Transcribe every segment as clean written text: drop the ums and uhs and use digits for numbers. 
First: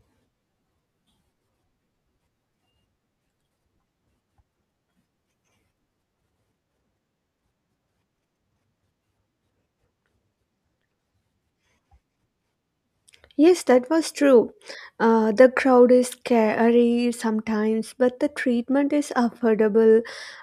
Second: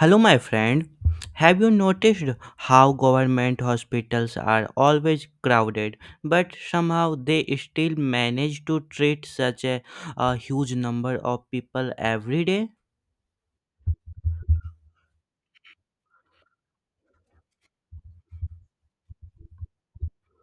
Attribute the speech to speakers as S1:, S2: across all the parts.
S1: Hello, my friend. Have you noticed how government hospitals are always crowded, but somehow they still manage to treat such a huge number of people every day?
S2: Yes, that was true. The crowd is scary sometimes, but the treatment is affordable,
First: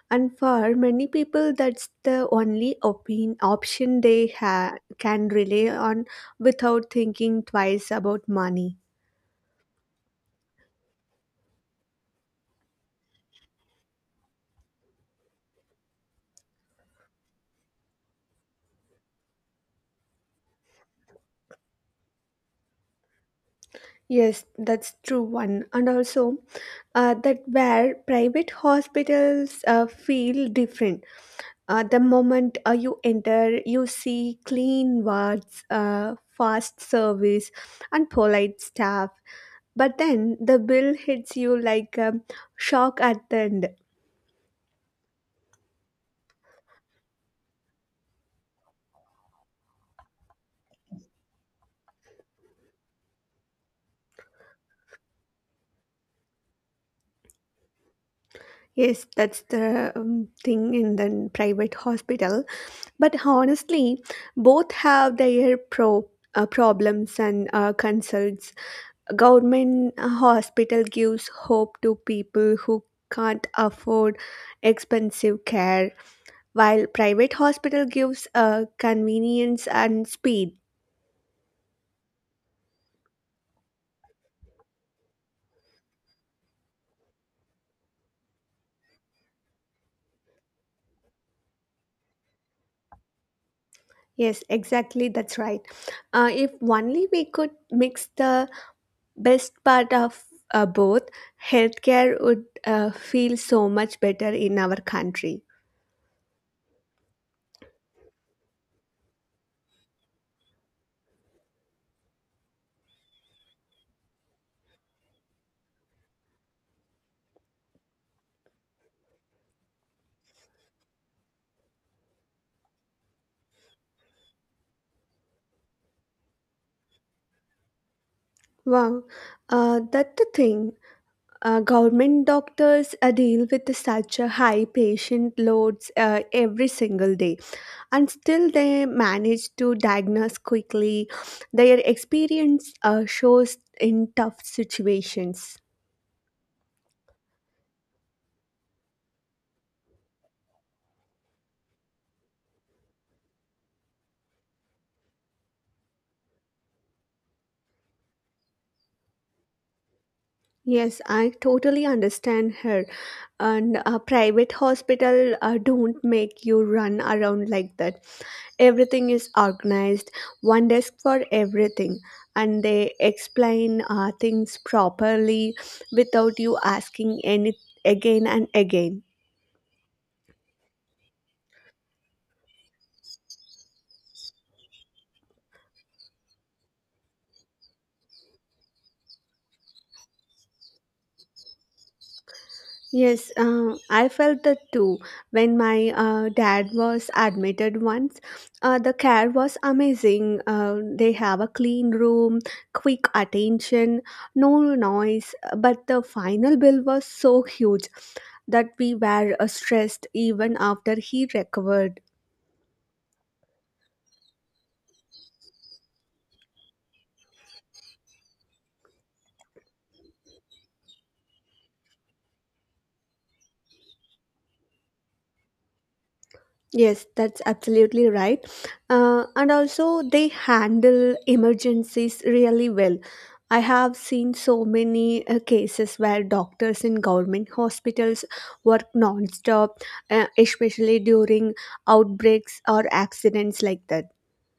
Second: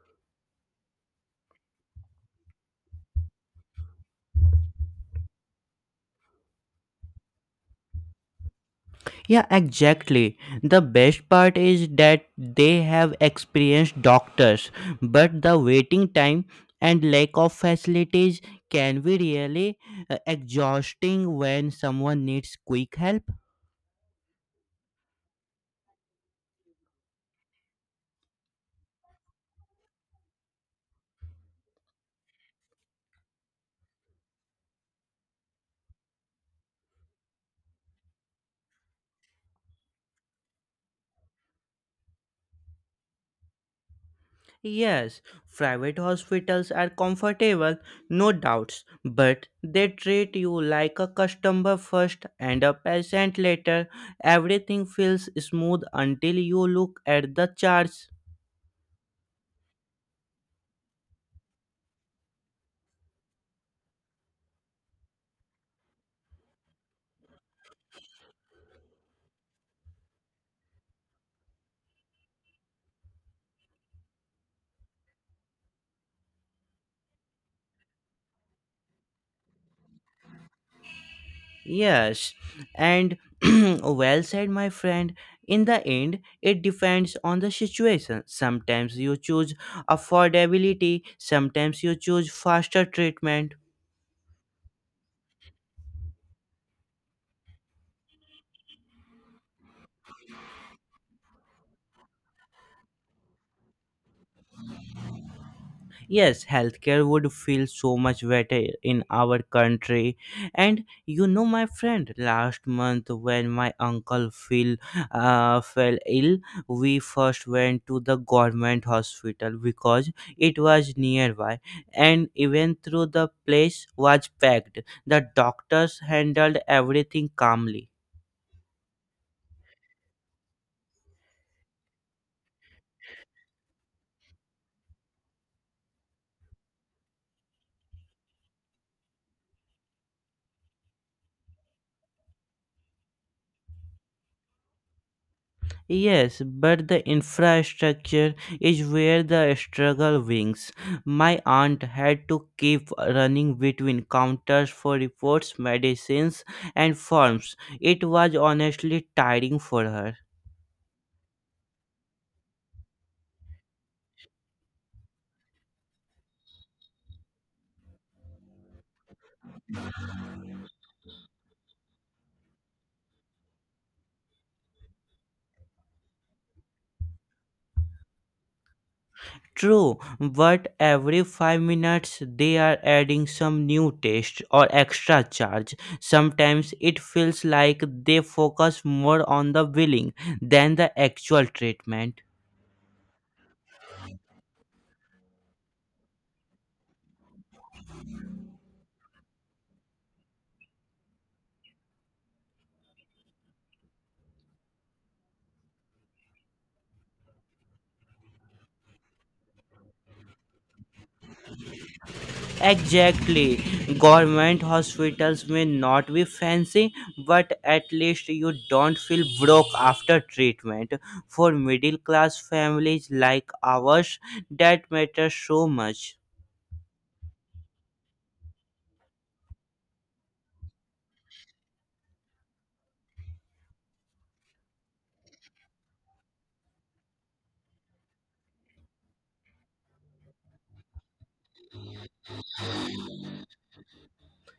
S2: and for many people, that's the only option they can rely on without thinking twice about money.
S1: Yeah, exactly. The best part is that they have experienced doctors, but the waiting time and lack of facilities can be really exhausting when someone needs quick help.
S2: Yes, that's true one. And also, that where private hospitals feel different. The moment you enter, you see clean wards, fast service, and polite staff. But then the bill hits you like a shock at the end.
S1: Yes, private hospitals are comfortable, no doubts, but they treat you like a customer first and a patient later. Everything feels smooth until you look at the charts.
S2: Yes, that's the thing in the private hospital. But honestly, both have their problems and concerns. Government hospital gives hope to people who can't afford expensive care, while private hospital gives convenience and speed.
S1: Yes, and well said, my friend. In the end, it depends on the situation. Sometimes you choose affordability, sometimes you choose faster treatment.
S2: Yes, exactly, that's right. If only we could mix the best part of both, healthcare would feel so much better in our country.
S1: Yes, healthcare would feel so much better in our country. And you know, my friend, last month when my uncle fell ill, we first went to the government hospital because it was nearby, and even though the place was packed, the doctors handled everything calmly.
S2: Wow, that's the thing. Government doctors deal with such a high patient loads every single day. And still they manage to diagnose quickly. Their experience shows in tough situations.
S1: Yes, but the infrastructure is where the struggle wings. My aunt had to keep running between counters for reports, medicines, and forms. It was honestly tiring for her.
S2: Yes, I totally understand her. And a private hospital don't make you run around like that. Everything is organized, one desk for everything, and they explain things properly without you asking any again and again.
S1: True, but every 5 minutes they are adding some new test or extra charge. Sometimes it feels like they focus more on the billing than the actual treatment.
S2: Yes, I felt that too. When my dad was admitted once, the care was amazing. They have a clean room, quick attention, no noise. But the final bill was so huge that we were stressed even after he recovered.
S1: Exactly. Government hospitals may not be fancy, but at least you don't feel broke after treatment. For middle class families like ours, that matters so much.
S2: Yes, that's absolutely right. And also, they handle emergencies really well. I have seen so many cases where doctors in government hospitals work non-stop, especially during outbreaks or accidents like that.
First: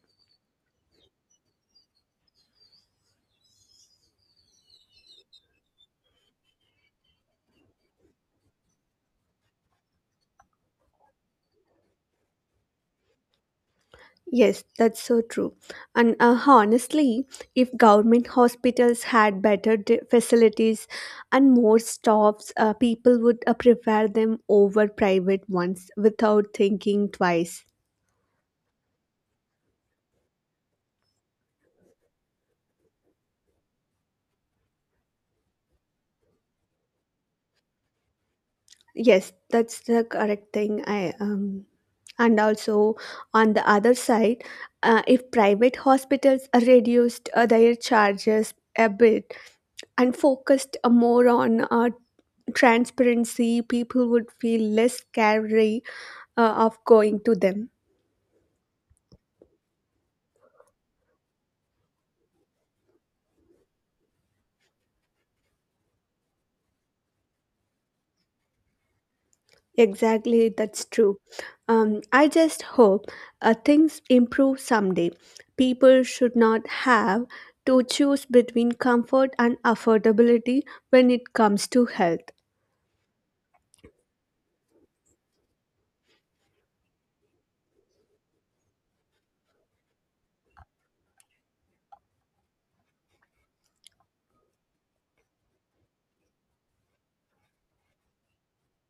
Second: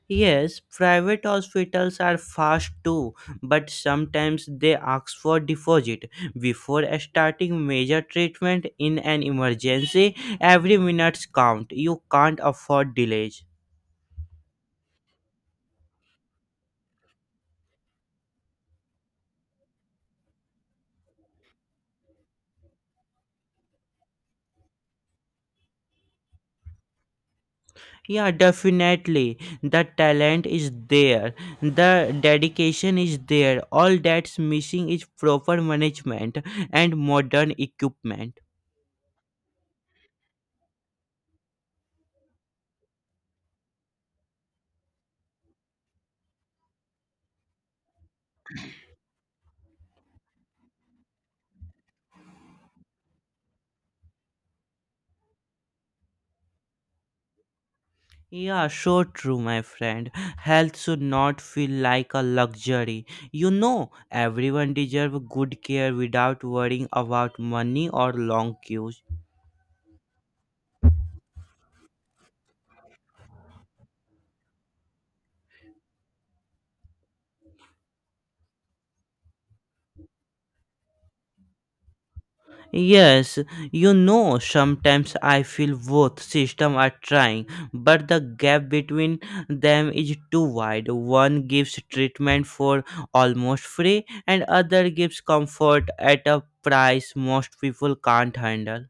S1: Yes, private hospitals are fast too, but sometimes they ask for deposit. Before starting major treatment in an emergency, every minute counts. You can't afford delays.
S2: Yes, that's so true. And honestly, if government hospitals had better facilities and more stops, people would prefer them over private ones without thinking twice.
S1: Yeah, definitely. The talent is there, the dedication is there. All that's missing is proper management and modern equipment.
S2: Yes, that's the correct thing. I And also, on the other side, if private hospitals are reduced their charges a bit and focused more on transparency, people would feel less scary of going to them.
S1: Yeah, so true, my friend. Health should not feel like a luxury. You know, everyone deserves good care without worrying about money or long queues.
S2: Exactly, that's true. I just hope things improve someday. People should not have to choose between comfort and affordability when it comes to health.
S1: Yes, you know, sometimes I feel both systems are trying, but the gap between them is too wide. One gives treatment for almost free, and other gives comfort at a price most people can't handle.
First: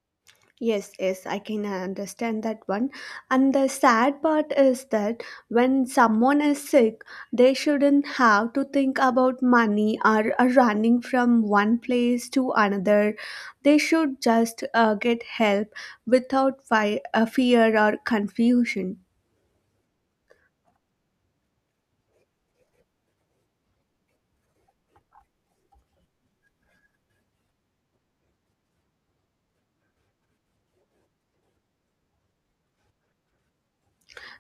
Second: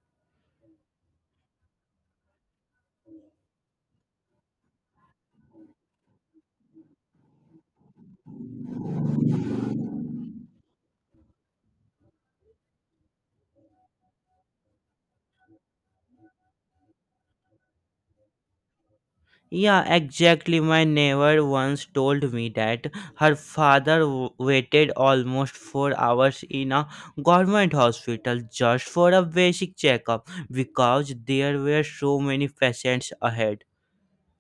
S2: Yes, yes, I can understand that one. And the sad part is that when someone is sick, they shouldn't have to think about money or running from one place to another. They should just get help without fear or confusion.
S1: Yeah, exactly. My neighbor once told me that her waited almost 4 hours in a government hospital just for a basic checkup because there were so many patients ahead.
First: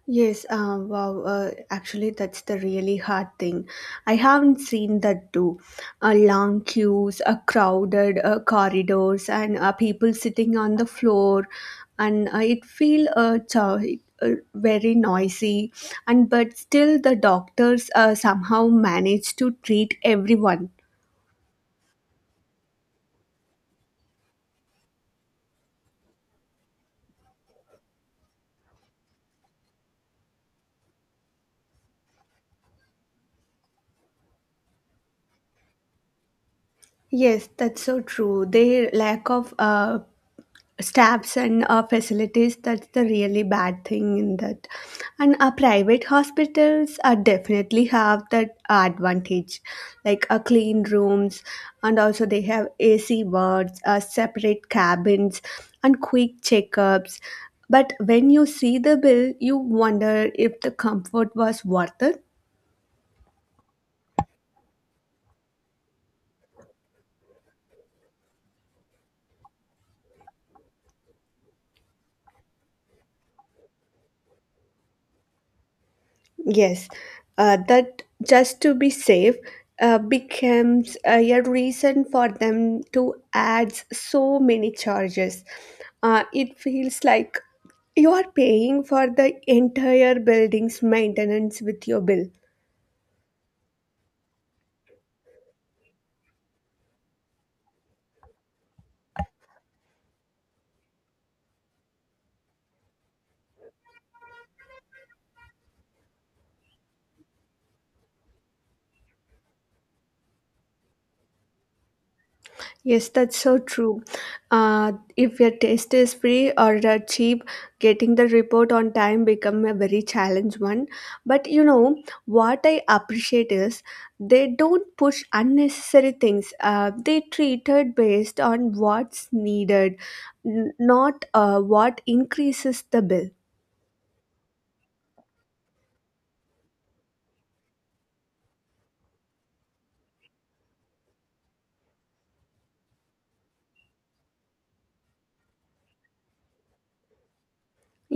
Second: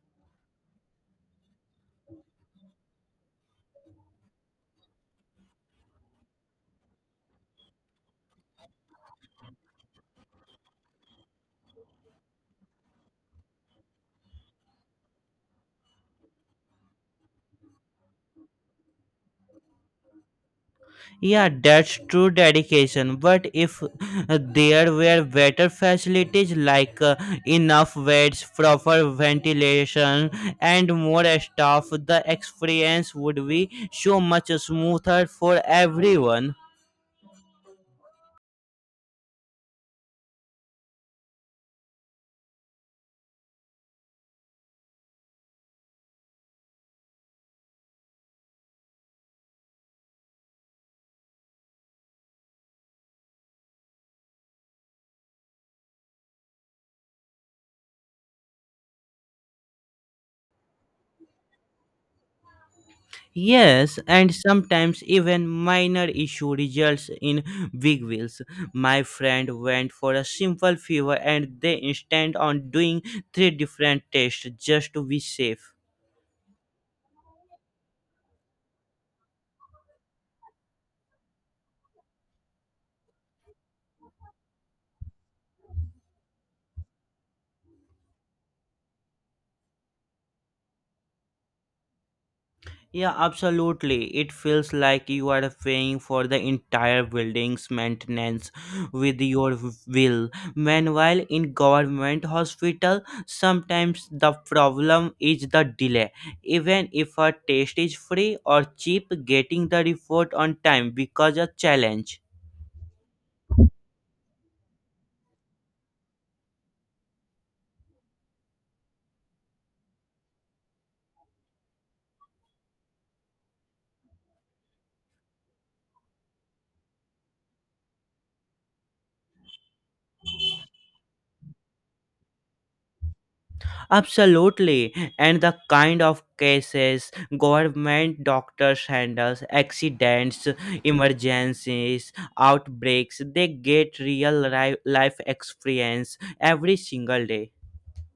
S2: Yes, wow. Actually, that's the really hard thing. I haven't seen that too. Long queues, crowded corridors, and people sitting on the floor, and it feel very noisy. And but still, the doctors somehow manage to treat everyone.
S1: Yeah, that's true dedication. But if there were better facilities like enough beds, proper ventilation, and more staff, the experience would be so much smoother for everyone.
S2: Yes, that's so true. Their lack of staffs and facilities, that's the really bad thing in that. And private hospitals definitely have that advantage, like clean rooms, and also they have AC wards, separate cabins, and quick checkups. But when you see the bill, you wonder if the comfort was worth it.
S1: Yes, and sometimes even minor issue results in big wheels. My friend went for a simple fever and they insisted on doing three different tests just to be safe.
S2: Yes, that just to be safe becomes a reason for them to add so many charges. It feels like you are paying for the entire building's maintenance with your bill.
S1: Yeah, absolutely. It feels like you are paying for the entire building's maintenance with your will. Meanwhile, in government hospital, sometimes the problem is the delay. Even if a test is free or cheap, getting the report on time becomes a challenge.
S2: Yes, that's so true. If your test is free or cheap, getting the report on time become a very challenge one. But you know what I appreciate is they don't push unnecessary things. They treat it based on what's needed, not what increases the bill.
S1: Absolutely, and the kind of cases government doctors handles accidents, emergencies, outbreaks, they get real ri- life experience every single day.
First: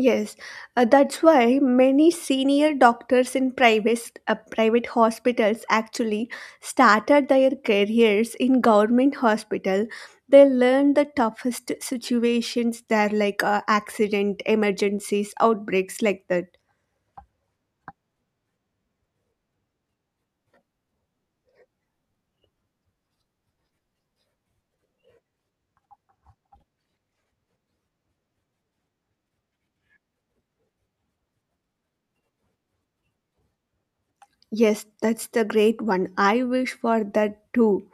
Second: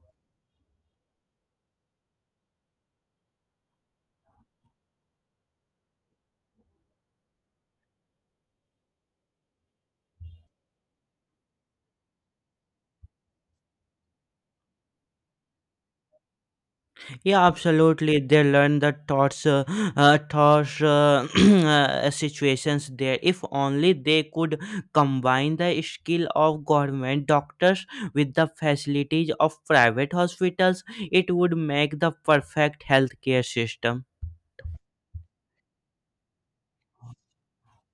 S2: Yes, that's why many senior doctors in private hospitals actually started their careers in government hospital. They learn the toughest situations there, like accident, emergencies, outbreaks, like that.
S1: Yeah, absolutely. They learn the situations there. If only they could combine the skill of government doctors with the facilities of private hospitals, it would make the perfect healthcare system.
S2: Yes, that's the great one. I wish for that too.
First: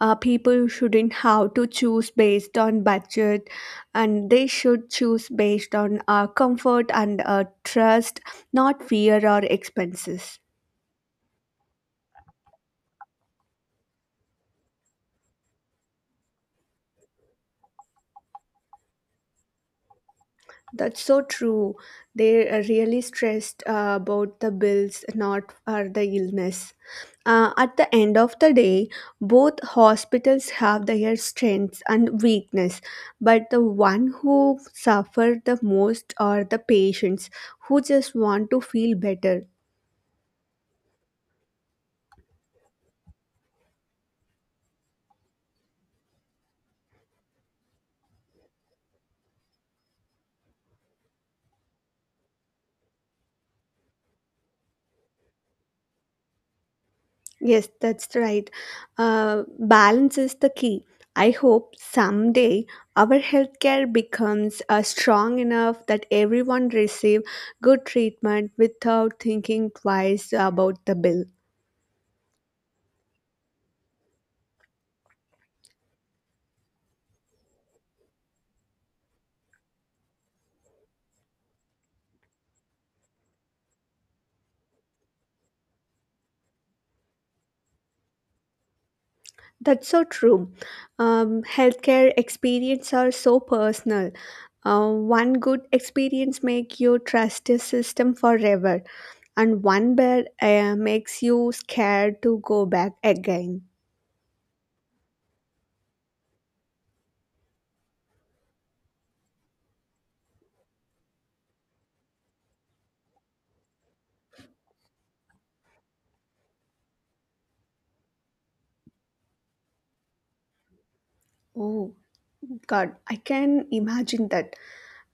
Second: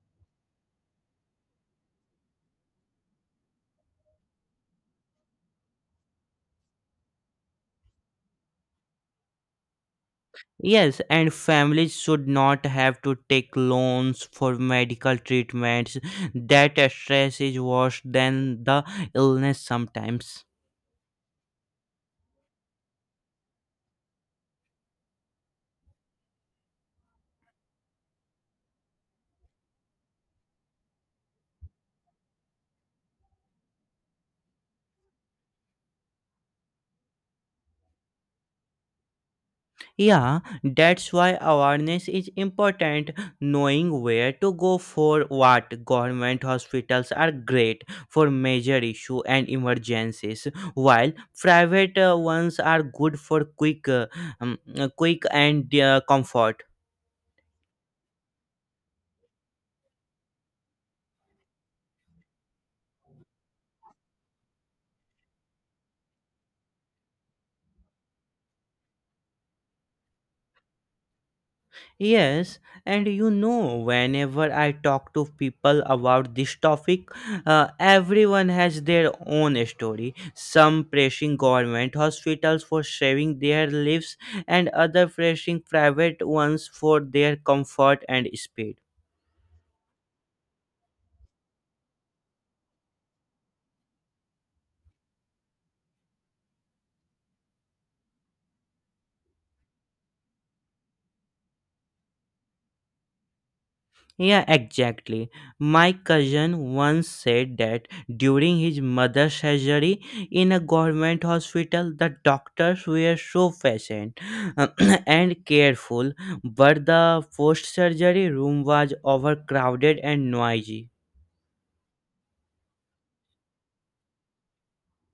S2: Uh, people shouldn't have to choose based on budget, and they should choose based on comfort and trust, not fear or expenses.
S1: Yes, and families should not have to take loans for medical treatments. That stress is worse than the illness sometimes.
S2: That's so true. They are really stressed about the bills, not the illness. Uh, at the end of the day, both hospitals have their strengths and weakness, but the one who suffer the most are the patients who just want to feel better.
S1: Yeah, that's why awareness is important. Knowing where to go for what. Government hospitals are great for major issue and emergencies, while private ones are good for quick and comfort.
S2: Yes, that's right. Balance is the key. I hope someday our healthcare becomes strong enough that everyone receive good treatment without thinking twice about the bill.
S1: Yes, and you know, whenever I talk to people about this topic, everyone has their own story. Some praising government hospitals for saving their lives, and other praising private ones for their comfort and speed.
S2: That's so true. Healthcare experience are so personal. One good experience make you trust the system forever, and one bad makes you scared to go back again.
S1: Yeah, exactly. My cousin once said that during his mother's surgery in a government hospital, the doctors were so patient and careful, but the post surgery room was overcrowded and noisy.
S2: Oh God, I can imagine that.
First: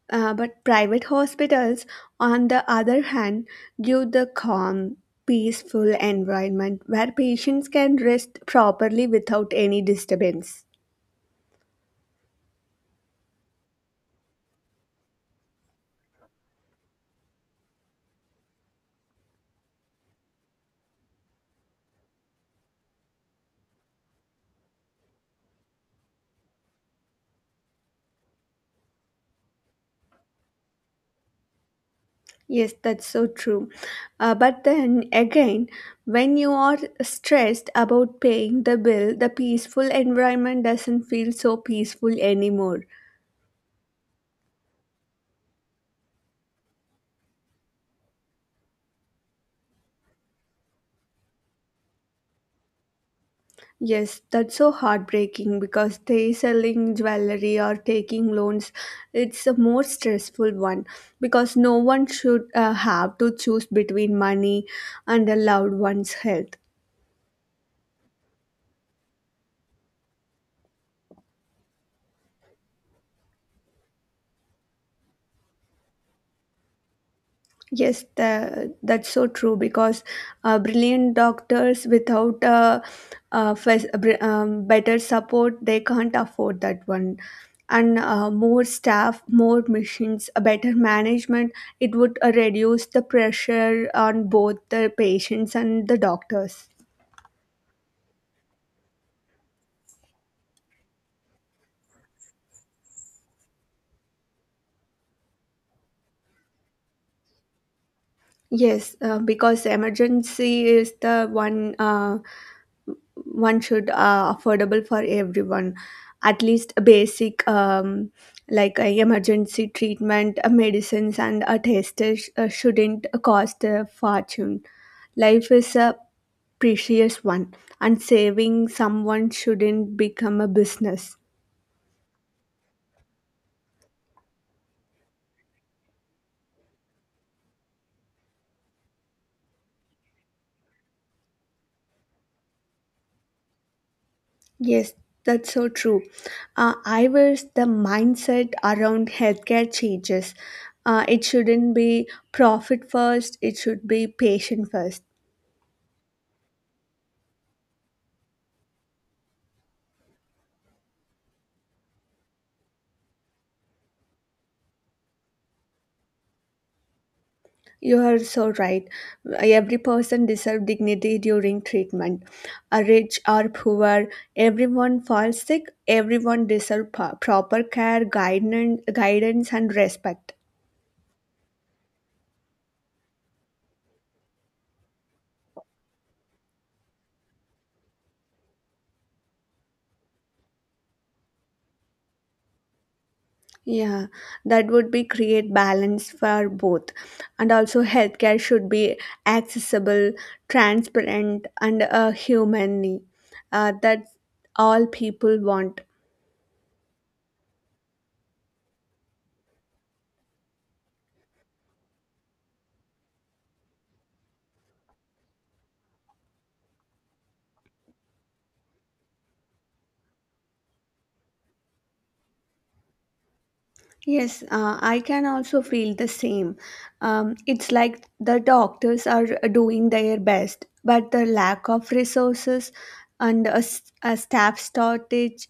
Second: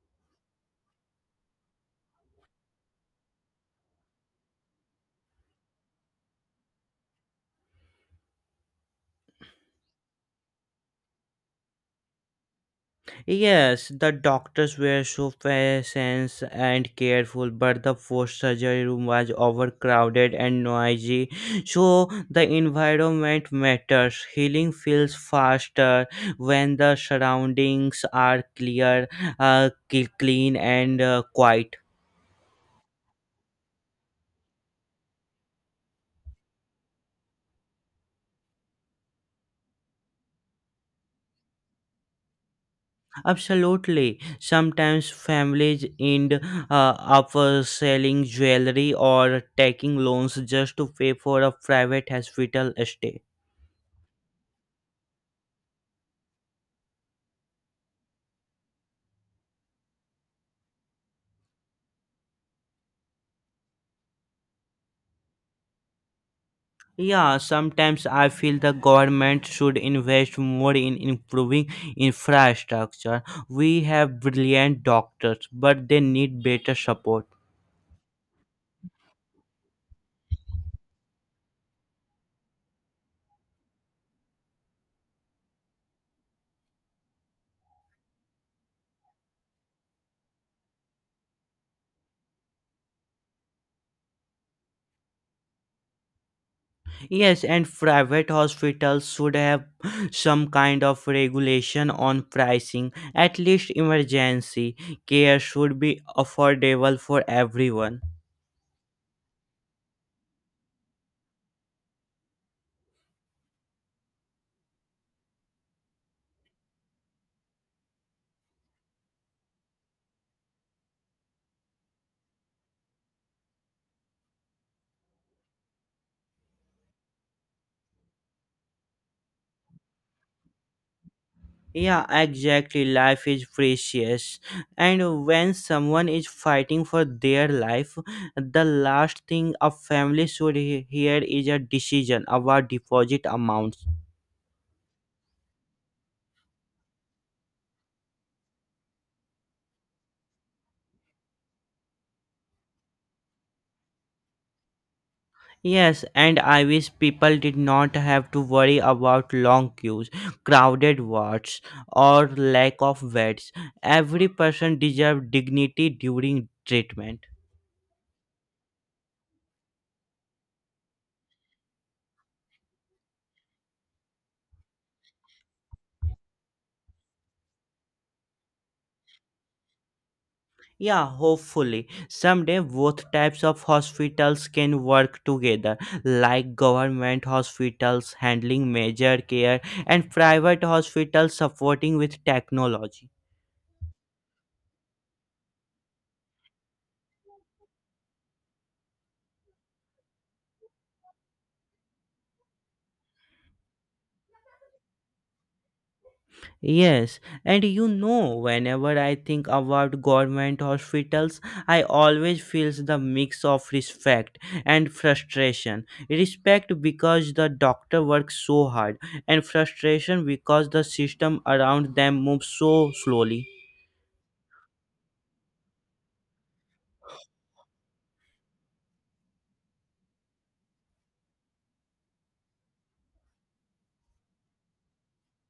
S2: But private hospitals, on the other hand, give the calm, peaceful environment where patients can rest properly without any disturbance.
S1: Yes, the doctors were so patient and careful, but the post surgery room was overcrowded and noisy. So the environment matters. Healing feels faster when the surroundings are clear, clean, and quiet.
S2: Yes, that's so true. But then again, when you are stressed about paying the bill, the peaceful environment doesn't feel so peaceful anymore.
S1: Absolutely. Sometimes families end up selling jewelry or taking loans just to pay for a private hospital stay.
S2: Yes, that's so heartbreaking because they selling jewelry or taking loans. It's a more stressful one because no one should have to choose between money and a loved one's health.
S1: Yeah, sometimes I feel the government should invest more in improving infrastructure. We have brilliant doctors, but they need better support.
S2: Yes, that's so true because brilliant doctors without better support, they can't afford that one. And more staff, more machines, a better management, it would reduce the pressure on both the patients and the doctors.
S1: Yes, and private hospitals should have some kind of regulation on pricing. At least emergency care should be affordable for everyone.
S2: Yes, because emergency is the one. One should affordable for everyone, at least a basic like a emergency treatment, medicines and a test shouldn't cost a fortune. Life is a precious one, and saving someone shouldn't become a business.
S1: Yeah, exactly. Life is precious. And when someone is fighting for their life, the last thing a family should hear is a decision about deposit amounts.
S2: Yes, that's so true. I wish the mindset around healthcare changes. Uh, it shouldn't be profit first, it should be patient first.
S1: Yes, and I wish people did not have to worry about long queues, crowded wards, or lack of beds. Every person deserves dignity during treatment.
S2: You are so right. Every person deserves dignity during treatment. A rich or poor, everyone falls sick, everyone deserves proper care, guidance and respect.
S1: Yeah, hopefully. Someday both types of hospitals can work together, like government hospitals handling major care and private hospitals supporting with technology.
S2: Yeah, that would be create balance for both. And also healthcare should be accessible, transparent and humanly. That's all people want.
S1: Yes, and you know, whenever I think about government hospitals, I always feels the mix of respect and frustration. Respect because the doctor works so hard, and frustration because the system around them moves so slowly.
S2: Yes, I can also feel the same. It's like the doctors are doing their best, but the lack of resources and a staff shortage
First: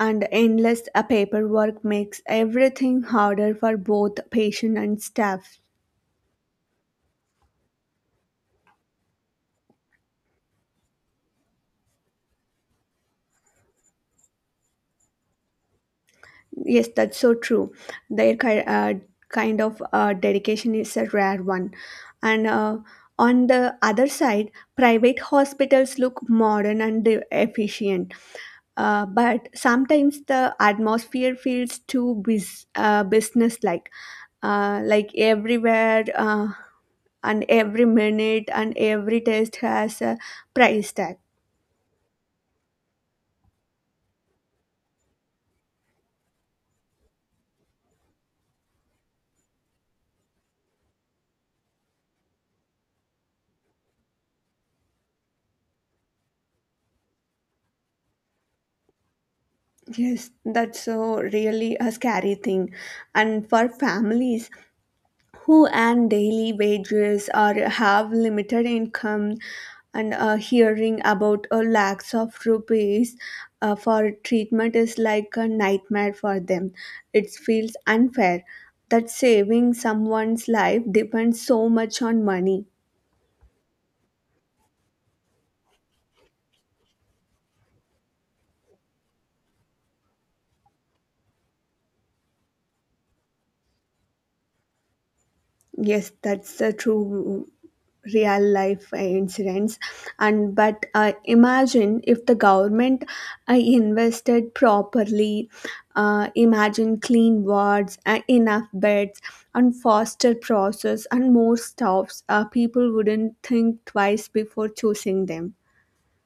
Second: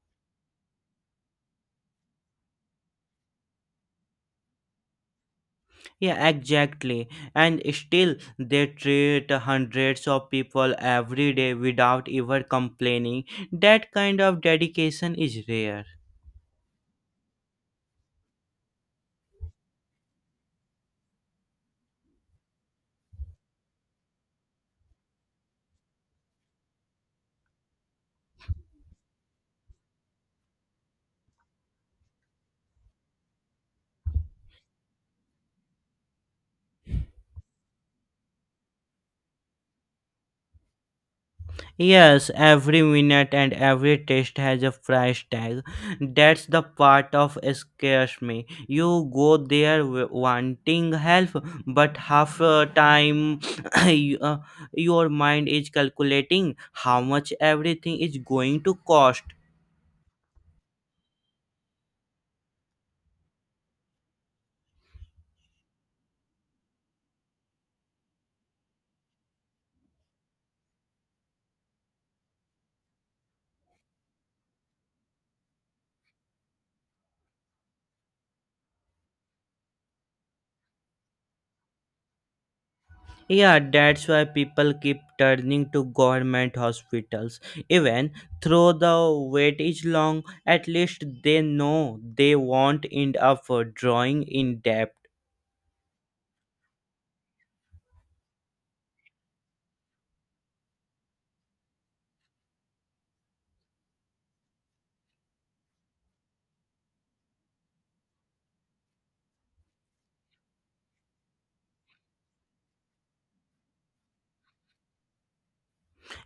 S2: and endless paperwork makes everything harder for both patient and staff.
S1: Yeah, exactly. And still, they treat hundreds of people every day without ever complaining. That kind of dedication is rare.
S2: Yes, that's so true. Their kind of dedication is a rare one. And on the other side, private hospitals look modern and efficient. But sometimes the atmosphere feels too business-like, like everywhere and every minute and every test has a price tag.
S1: Yes, every minute and every test has a price tag. That's the part of scares me. You go wanting help, but half time you- uh, your mind is calculating how much everything is going to cost.
S2: Yes, that's so really a scary thing. And for families who earn daily wages or have limited income, and hearing about a lakhs of rupees for treatment is like a nightmare for them. It feels unfair that saving someone's life depends so much on money.
S1: Yeah, that's why people keep turning to government hospitals. Even though the wait is long, at least they know they won't end up drawing in debt.
S2: Yes, that's the true real life incidents. And but imagine if the government invested properly. Imagine clean wards, enough beds, and faster process, and more staffs. People wouldn't think twice before choosing them.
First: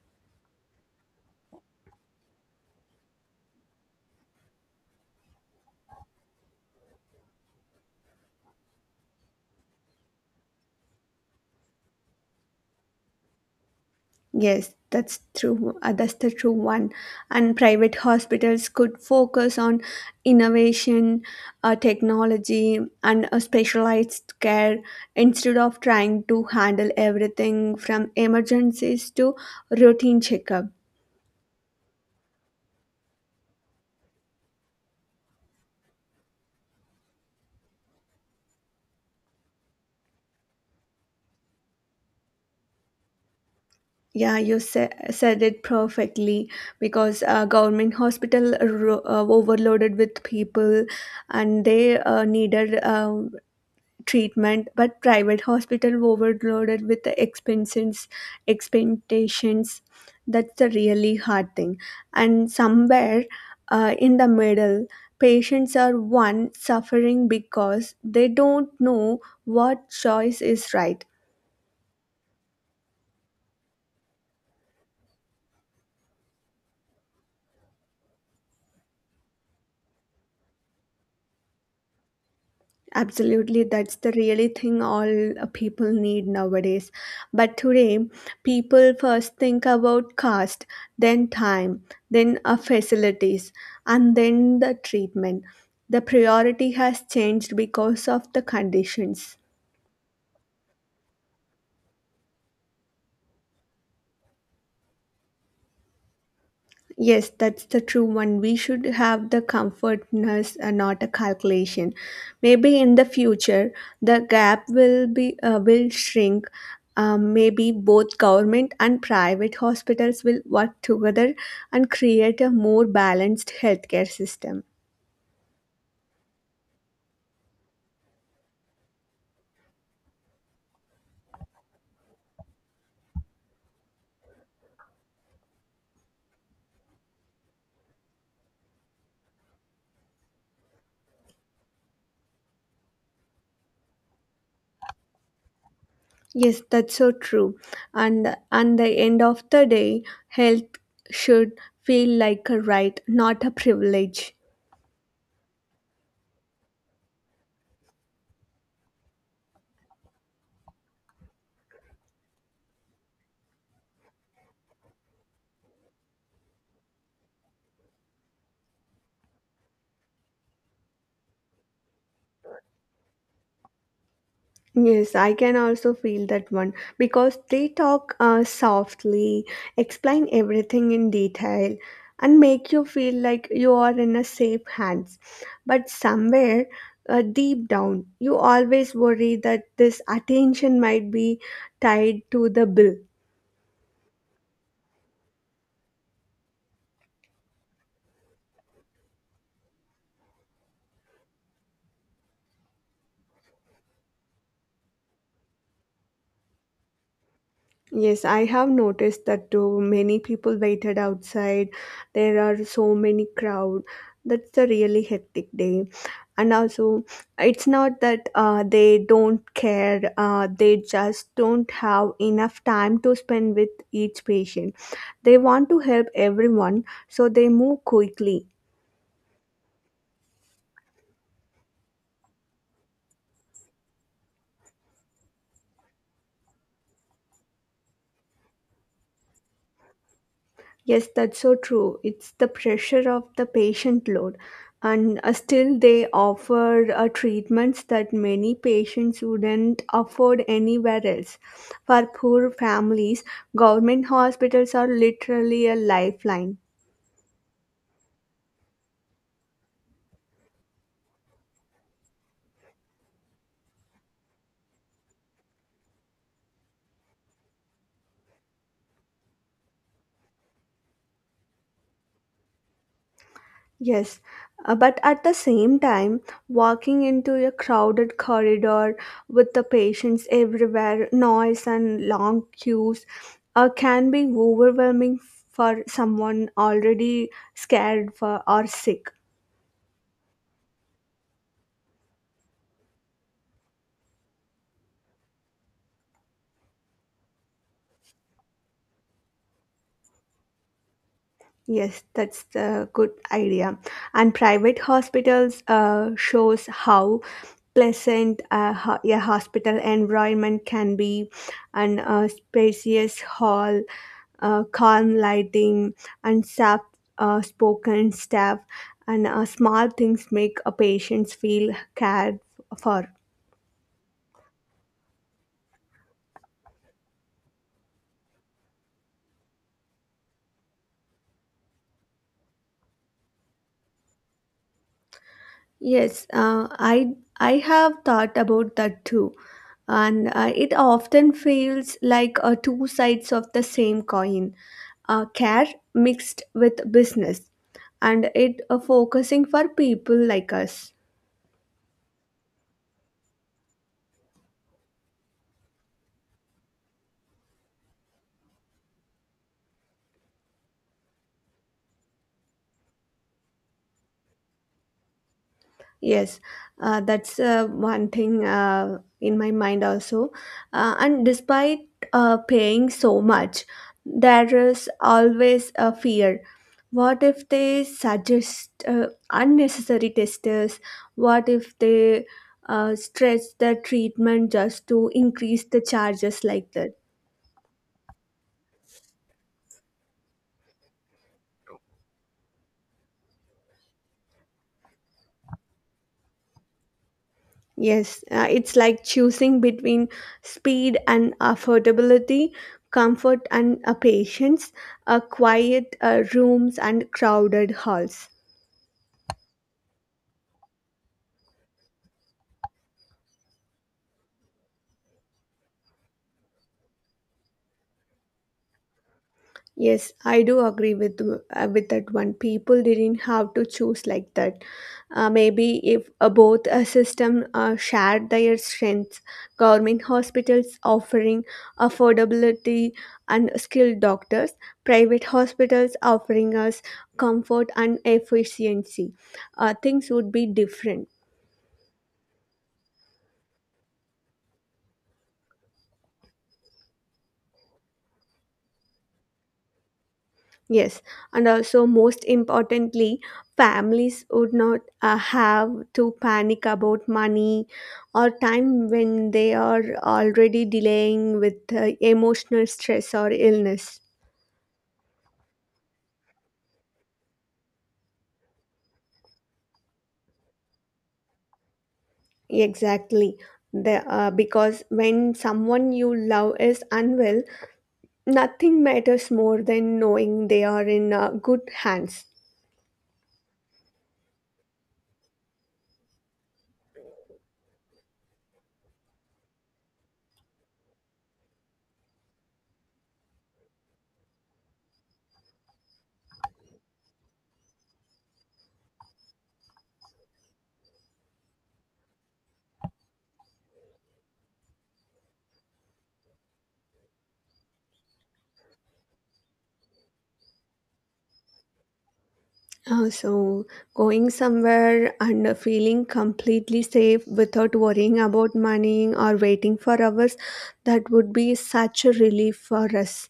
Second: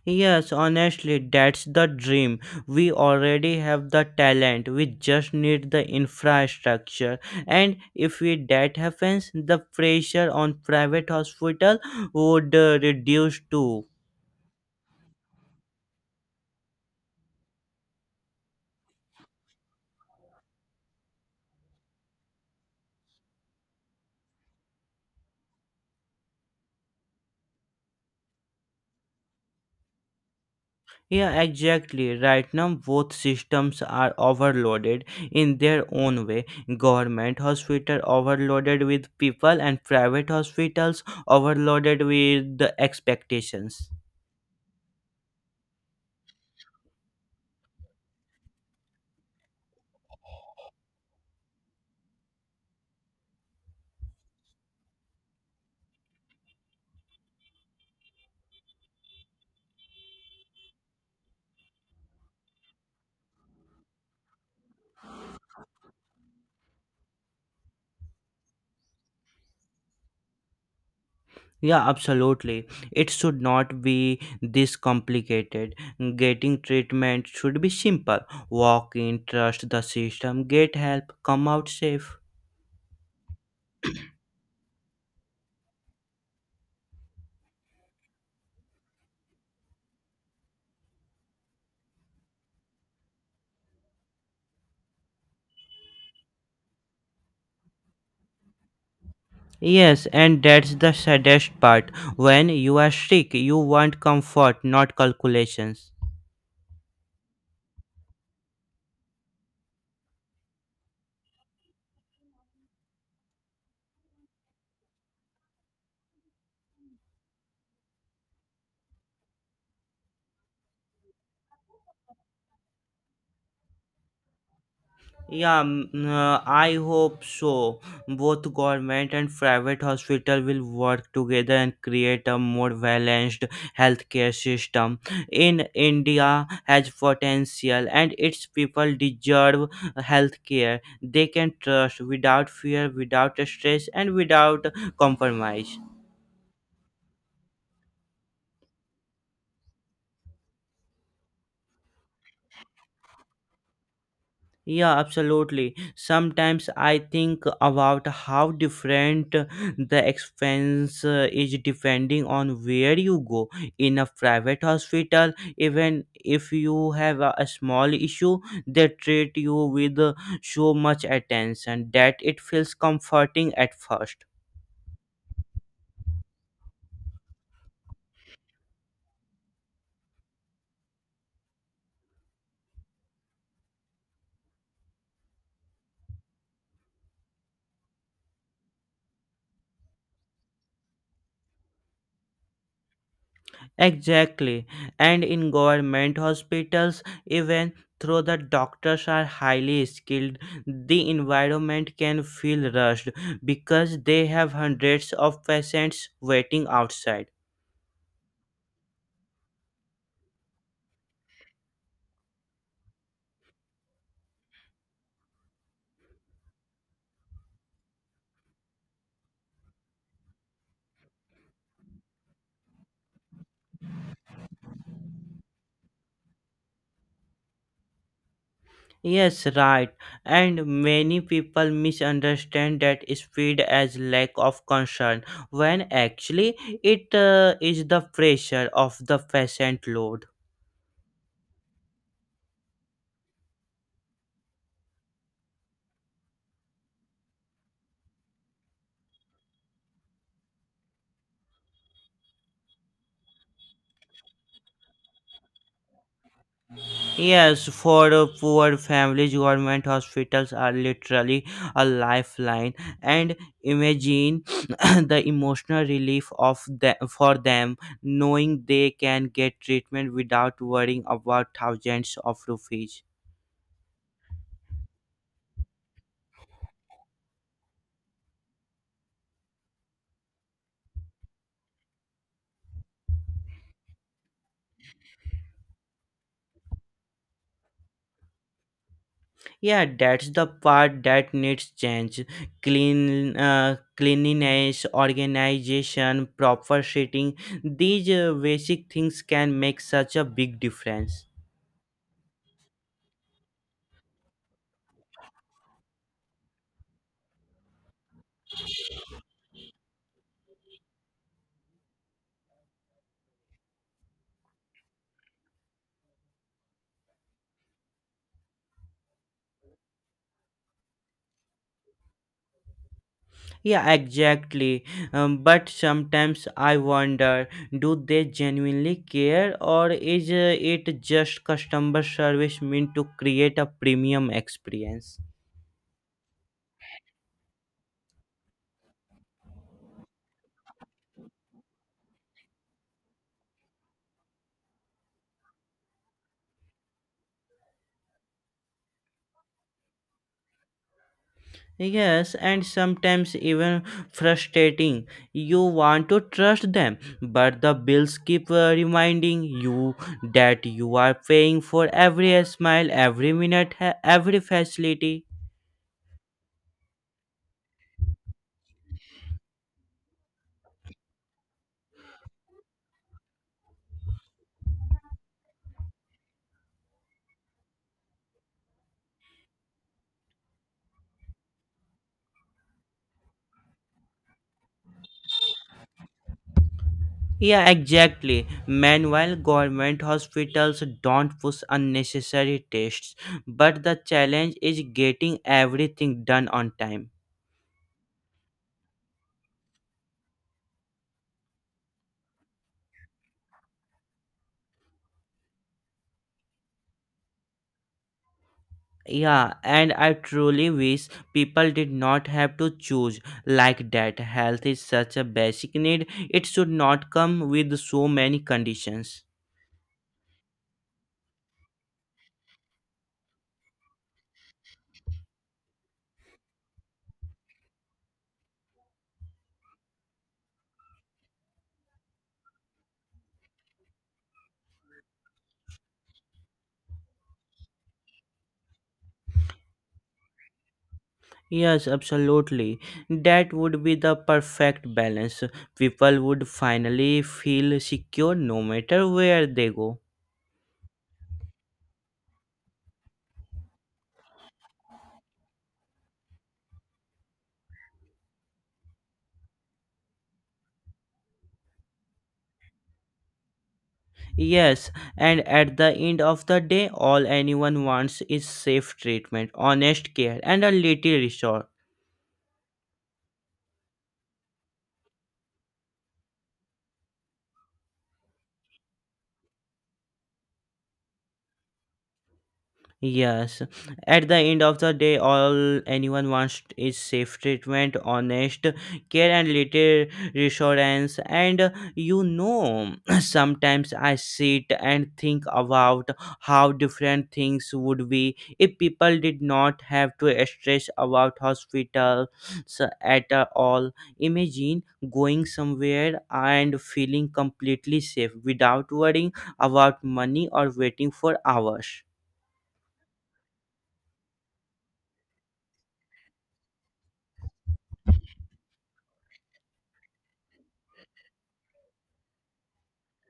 S1: Yes, honestly, that's the dream. We already have the talent, we just need the infrastructure. And if we, that happens, the pressure on private hospital would reduce too.
S2: Yes, that's true. That's the true one. And private hospitals could focus on innovation, technology, and specialized care instead of trying to handle everything from emergencies to routine checkup.
S1: Yeah, exactly. Right now, both systems are overloaded in their own way. Government hospital overloaded with people, and private hospitals overloaded with the expectations.
S2: Yeah, you said it perfectly because government hospital overloaded with people, and they needed. Treatment but private hospital overloaded with the expenses expectations, that's the really hard thing. And somewhere in the middle, patients are one suffering because they don't know what choice is right.
S1: Yeah, absolutely. It should not be this complicated. Getting treatment should be simple. Walk in, trust the system, get help, come out safe.
S2: Absolutely, that's the really thing all people need nowadays. But today, people first think about cost, then time, then facilities, and then the treatment. The priority has changed because of the conditions.
S1: Yes, and that's the saddest part. When you are sick, you want comfort, not calculations.
S2: Yes, that's the true one. We should have the comfortness and not a calculation. Maybe in the future, the gap will be will shrink. Maybe both government and private hospitals will work together and create a more balanced healthcare system.
S1: Yeah, I hope so. Both government and private hospital will work together and create a more balanced healthcare system. In India has potential and its people deserve healthcare they can trust without fear, without stress and without compromise.
S2: Yes, that's so true. And the end of the day, health should feel like a right, not a privilege.
S1: Yeah, absolutely. Sometimes I think about how different the expense is depending on where you go. In a private hospital, even if you have a small issue, they treat you with so much attention that it feels comforting at first.
S2: Yes, I can also feel that one because they talk softly, explain everything in detail, and make you feel like you are in a safe hands. But somewhere deep down, you always worry that this attention might be tied to the bill.
S1: Exactly. And in government hospitals, even though the doctors are highly skilled, the environment can feel rushed because they have hundreds of patients waiting outside.
S2: Yes, I have noticed that too. Many people waited outside. There are so many crowd. That's a really hectic day. And also, it's not that they don't care. They just don't have enough time to spend with each patient. They want to help everyone, so they move quickly.
S1: Yes, right. And many people misunderstand that speed as lack of concern when actually it is the pressure of the patient load.
S2: Yes, that's so true. It's the pressure of the patient load. And Still, they offer treatments that many patients wouldn't afford anywhere else. For poor families, government hospitals are literally a lifeline.
S1: Yes, for poor families, government hospitals are literally a lifeline. And imagine the emotional relief of the, for them knowing they can get treatment without worrying about thousands of rupees.
S2: Yes, but at the same time, walking into a crowded corridor with the patients everywhere, noise and long queues can be overwhelming for someone already scared for, or sick.
S1: Yeah, that's the part that needs change. Cleanliness, organization, proper seating. These basic things can make such a big difference.
S2: Yes, that's the good idea. And private hospitals shows how pleasant a hospital environment can be, and a spacious hall, calm lighting, and soft spoken staff, and small things make a patients feel cared for.
S1: Yeah, exactly. But sometimes I wonder, do they genuinely care or is it just customer service meant to create a premium experience?
S2: Yes, I have thought about that too, and it often feels like two sides of the same coin, care mixed with business, and it focusing for people like us.
S1: Yes, and sometimes even frustrating. You want to trust them, but the bills keep reminding you that you are paying for every smile, every minute, every facility.
S2: Yes, that's one thing in my mind also. And despite paying so much, there is always a fear. What if they suggest unnecessary tests? What if they stretch the treatment just to increase the charges like that?
S1: Yeah, exactly. Meanwhile, government hospitals don't push unnecessary tests, but the challenge is getting everything done on time.
S2: Yes, it's like choosing between speed and affordability, comfort and patience, quiet rooms and crowded halls.
S1: Yeah, and I truly wish people did not have to choose like that. Health is such a basic need, it should not come with so many conditions.
S2: Yes, I do agree with that one. People didn't have to choose like that. Maybe if both a system shared their strengths, government hospitals offering affordability and skilled doctors, private hospitals offering us comfort and efficiency, things would be different.
S1: Yes, absolutely. That would be the perfect balance. People would finally feel secure no matter where they go.
S2: Yes, and also most importantly, families would not have to panic about money or time when they are already delaying with emotional stress or illness.
S1: Yes, and at the end of the day, all anyone wants is safe treatment, honest care, and a little resource.
S2: Exactly. Because when someone you love is unwell, nothing matters more than knowing they are in good hands.
S1: Yes, at the end of the day, all anyone wants is safe treatment, honest care, and little reassurance. And you know, sometimes I sit and think about how different things would be if people did not have to stress about hospitals at all. Imagine going somewhere and feeling completely safe without worrying about money or waiting for hours.
S2: So, going somewhere and feeling completely safe without worrying about money or waiting for hours, that would be such a relief for us.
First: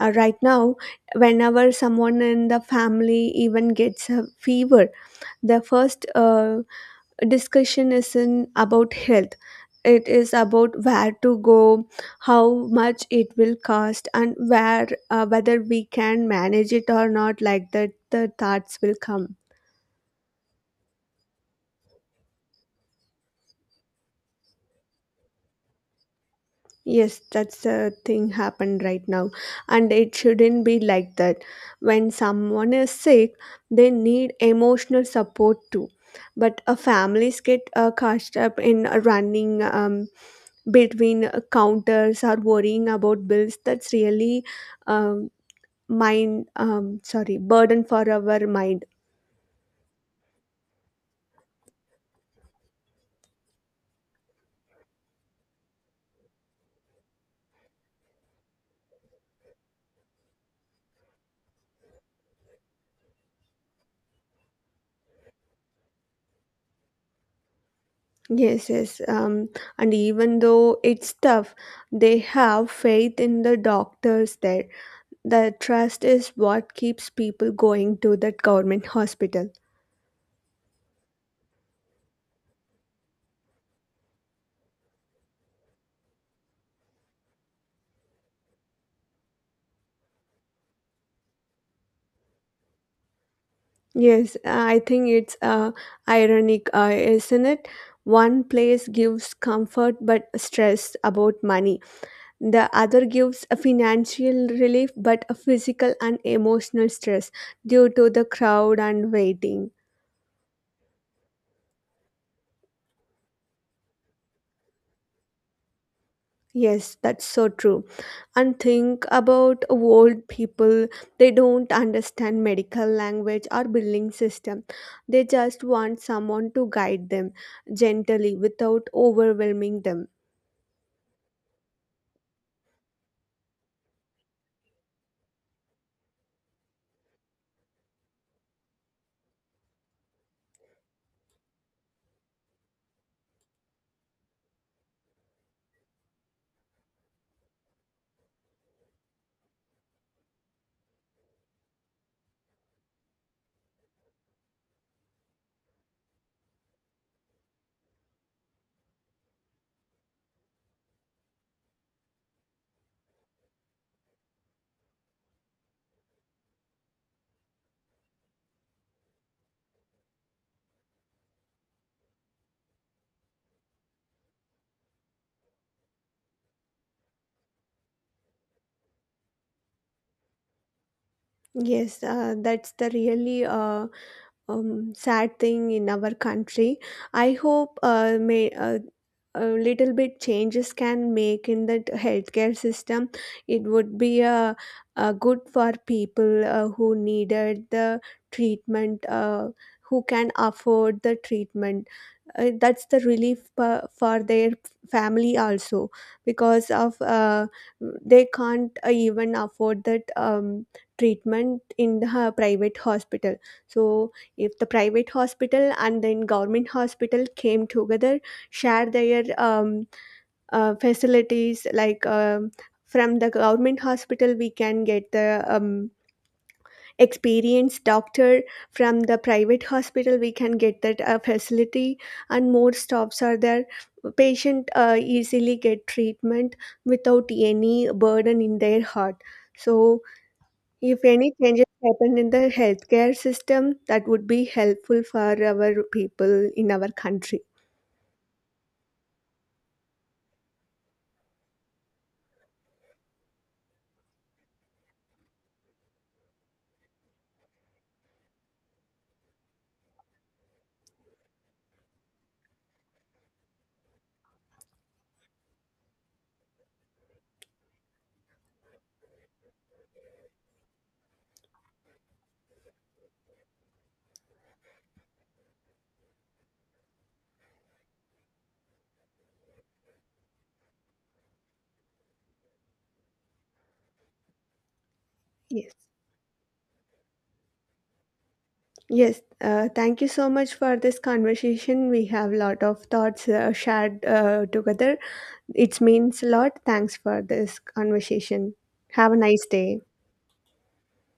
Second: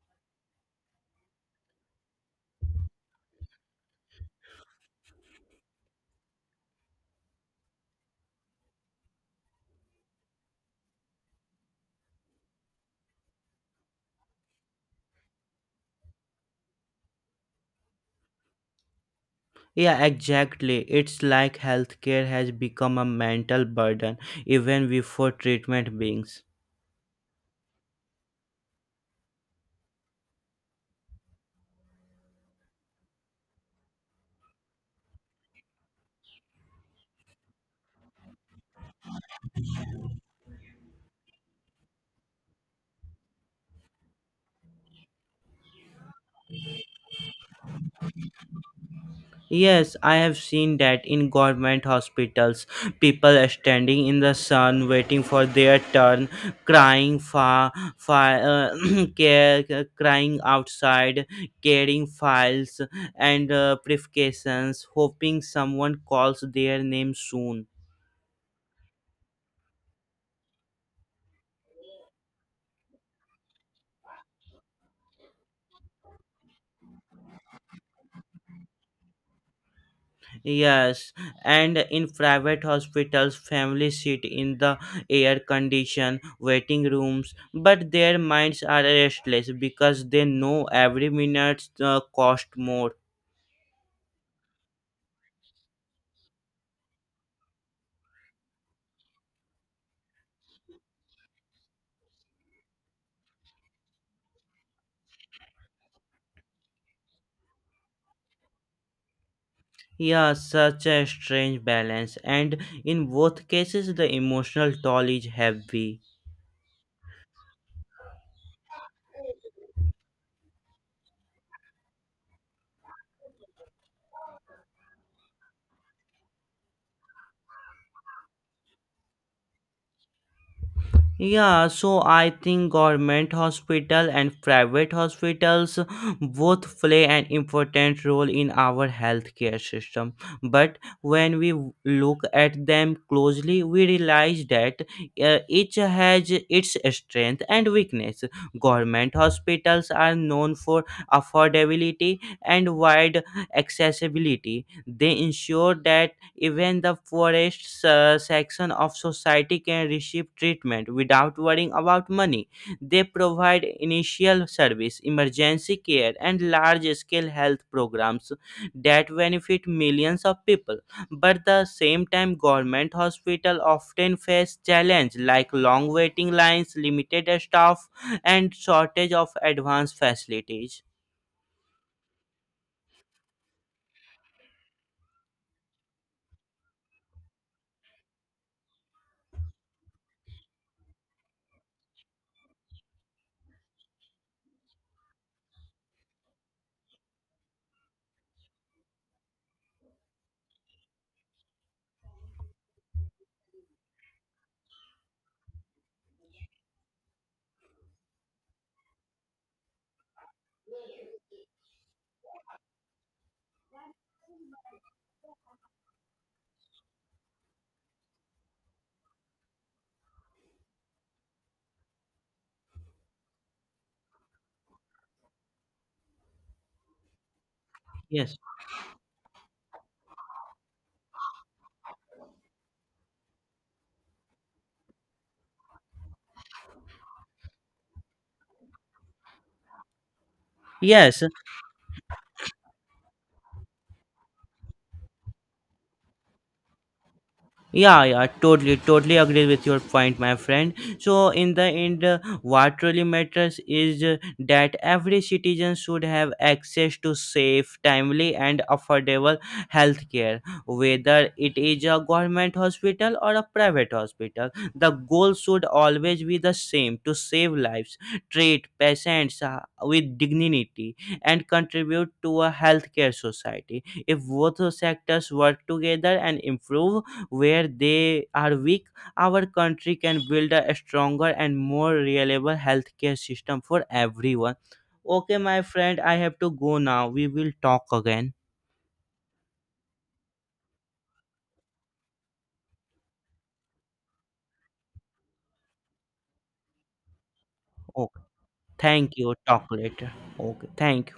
S2: Right now, whenever someone in the family even gets a fever, the first discussion isn't about health. It is about where to go, how much it will cost, and where whether we can manage it or not. Like that, the thoughts will come.
S1: Yeah, exactly. It's like healthcare has become a mental burden even before treatment begins.
S2: Yes, that's the thing happened right now. And it shouldn't be like that. When someone is sick, they need emotional support too. But families get cast up in running between counters or worrying about bills. That's really um, sorry, burden for our mind.
S1: Yes, I have seen that in government hospitals, people are standing in the sun waiting for their turn, crying for care, crying outside, carrying files and briefcases, hoping someone calls their name soon.
S2: Yes, yes, and even though it's tough, they have faith in the doctors there. The trust is what keeps people going to that government hospital.
S1: Yes, and in private hospitals, families sit in the air conditioned waiting rooms, but their minds are restless because they know every minute cost more.
S2: Yes, I think it's ironic, isn't it? One place gives comfort but stress about money. The other gives a financial relief but a physical and emotional stress due to the crowd and waiting.
S1: Yeah, such a strange balance, and in both cases, the emotional toll is heavy.
S2: Yes, that's so true. And think about old people. They don't understand medical language or billing system. They just want someone to guide them gently without overwhelming them.
S1: Yeah, so I think government hospital and private hospitals both play an important role in our healthcare system. But when we look at them closely, we realize that each has its strength and weakness. Government hospitals are known for affordability and wide accessibility. They ensure that even the poorest section of society can receive treatment without worrying about money. They provide initial service, emergency care, and large scale health programs that benefit millions of people. But the same time, government hospital often face challenge like long waiting lines, limited staff, and shortage of advanced facilities.
S2: Yes, that's the really sad thing in our country. I hope a little bit changes can make in the healthcare system. It would be good for people who needed the treatment, who can afford the treatment. That's the relief for their family also because of they can't even afford that treatment in the private hospital, so if the private hospital and then government hospital came together, share their facilities like from the government hospital we can get the experienced
S1: Yes.
S2: doctor, from the private hospital we can get that facility, and more stops are there, patient easily get treatment without any burden in their heart, so if
S1: Yes,
S2: any changes happen in the healthcare system, that would be helpful for our people in our country.
S1: yeah, totally agree with your point, my friend. So, in the end, what really matters is that every citizen should have access to safe, timely, and affordable healthcare, whether it is a government hospital or a private hospital. The goal should always be the same to save lives, treat patients with dignity, and contribute to a healthcare society. If both sectors work together and improve, where they are weak, our country can build a stronger and more reliable healthcare system for everyone. Okay, my
S2: Yes.
S1: friend, I have to go now. We will talk again.
S2: Yes. Thank you so much for this conversation. We have a lot of thoughts shared together. It means a lot. Thanks for this
S1: Okay,
S2: conversation. Have
S1: thank
S2: a
S1: you.
S2: nice
S1: Talk
S2: day.
S1: later. Okay, thank you.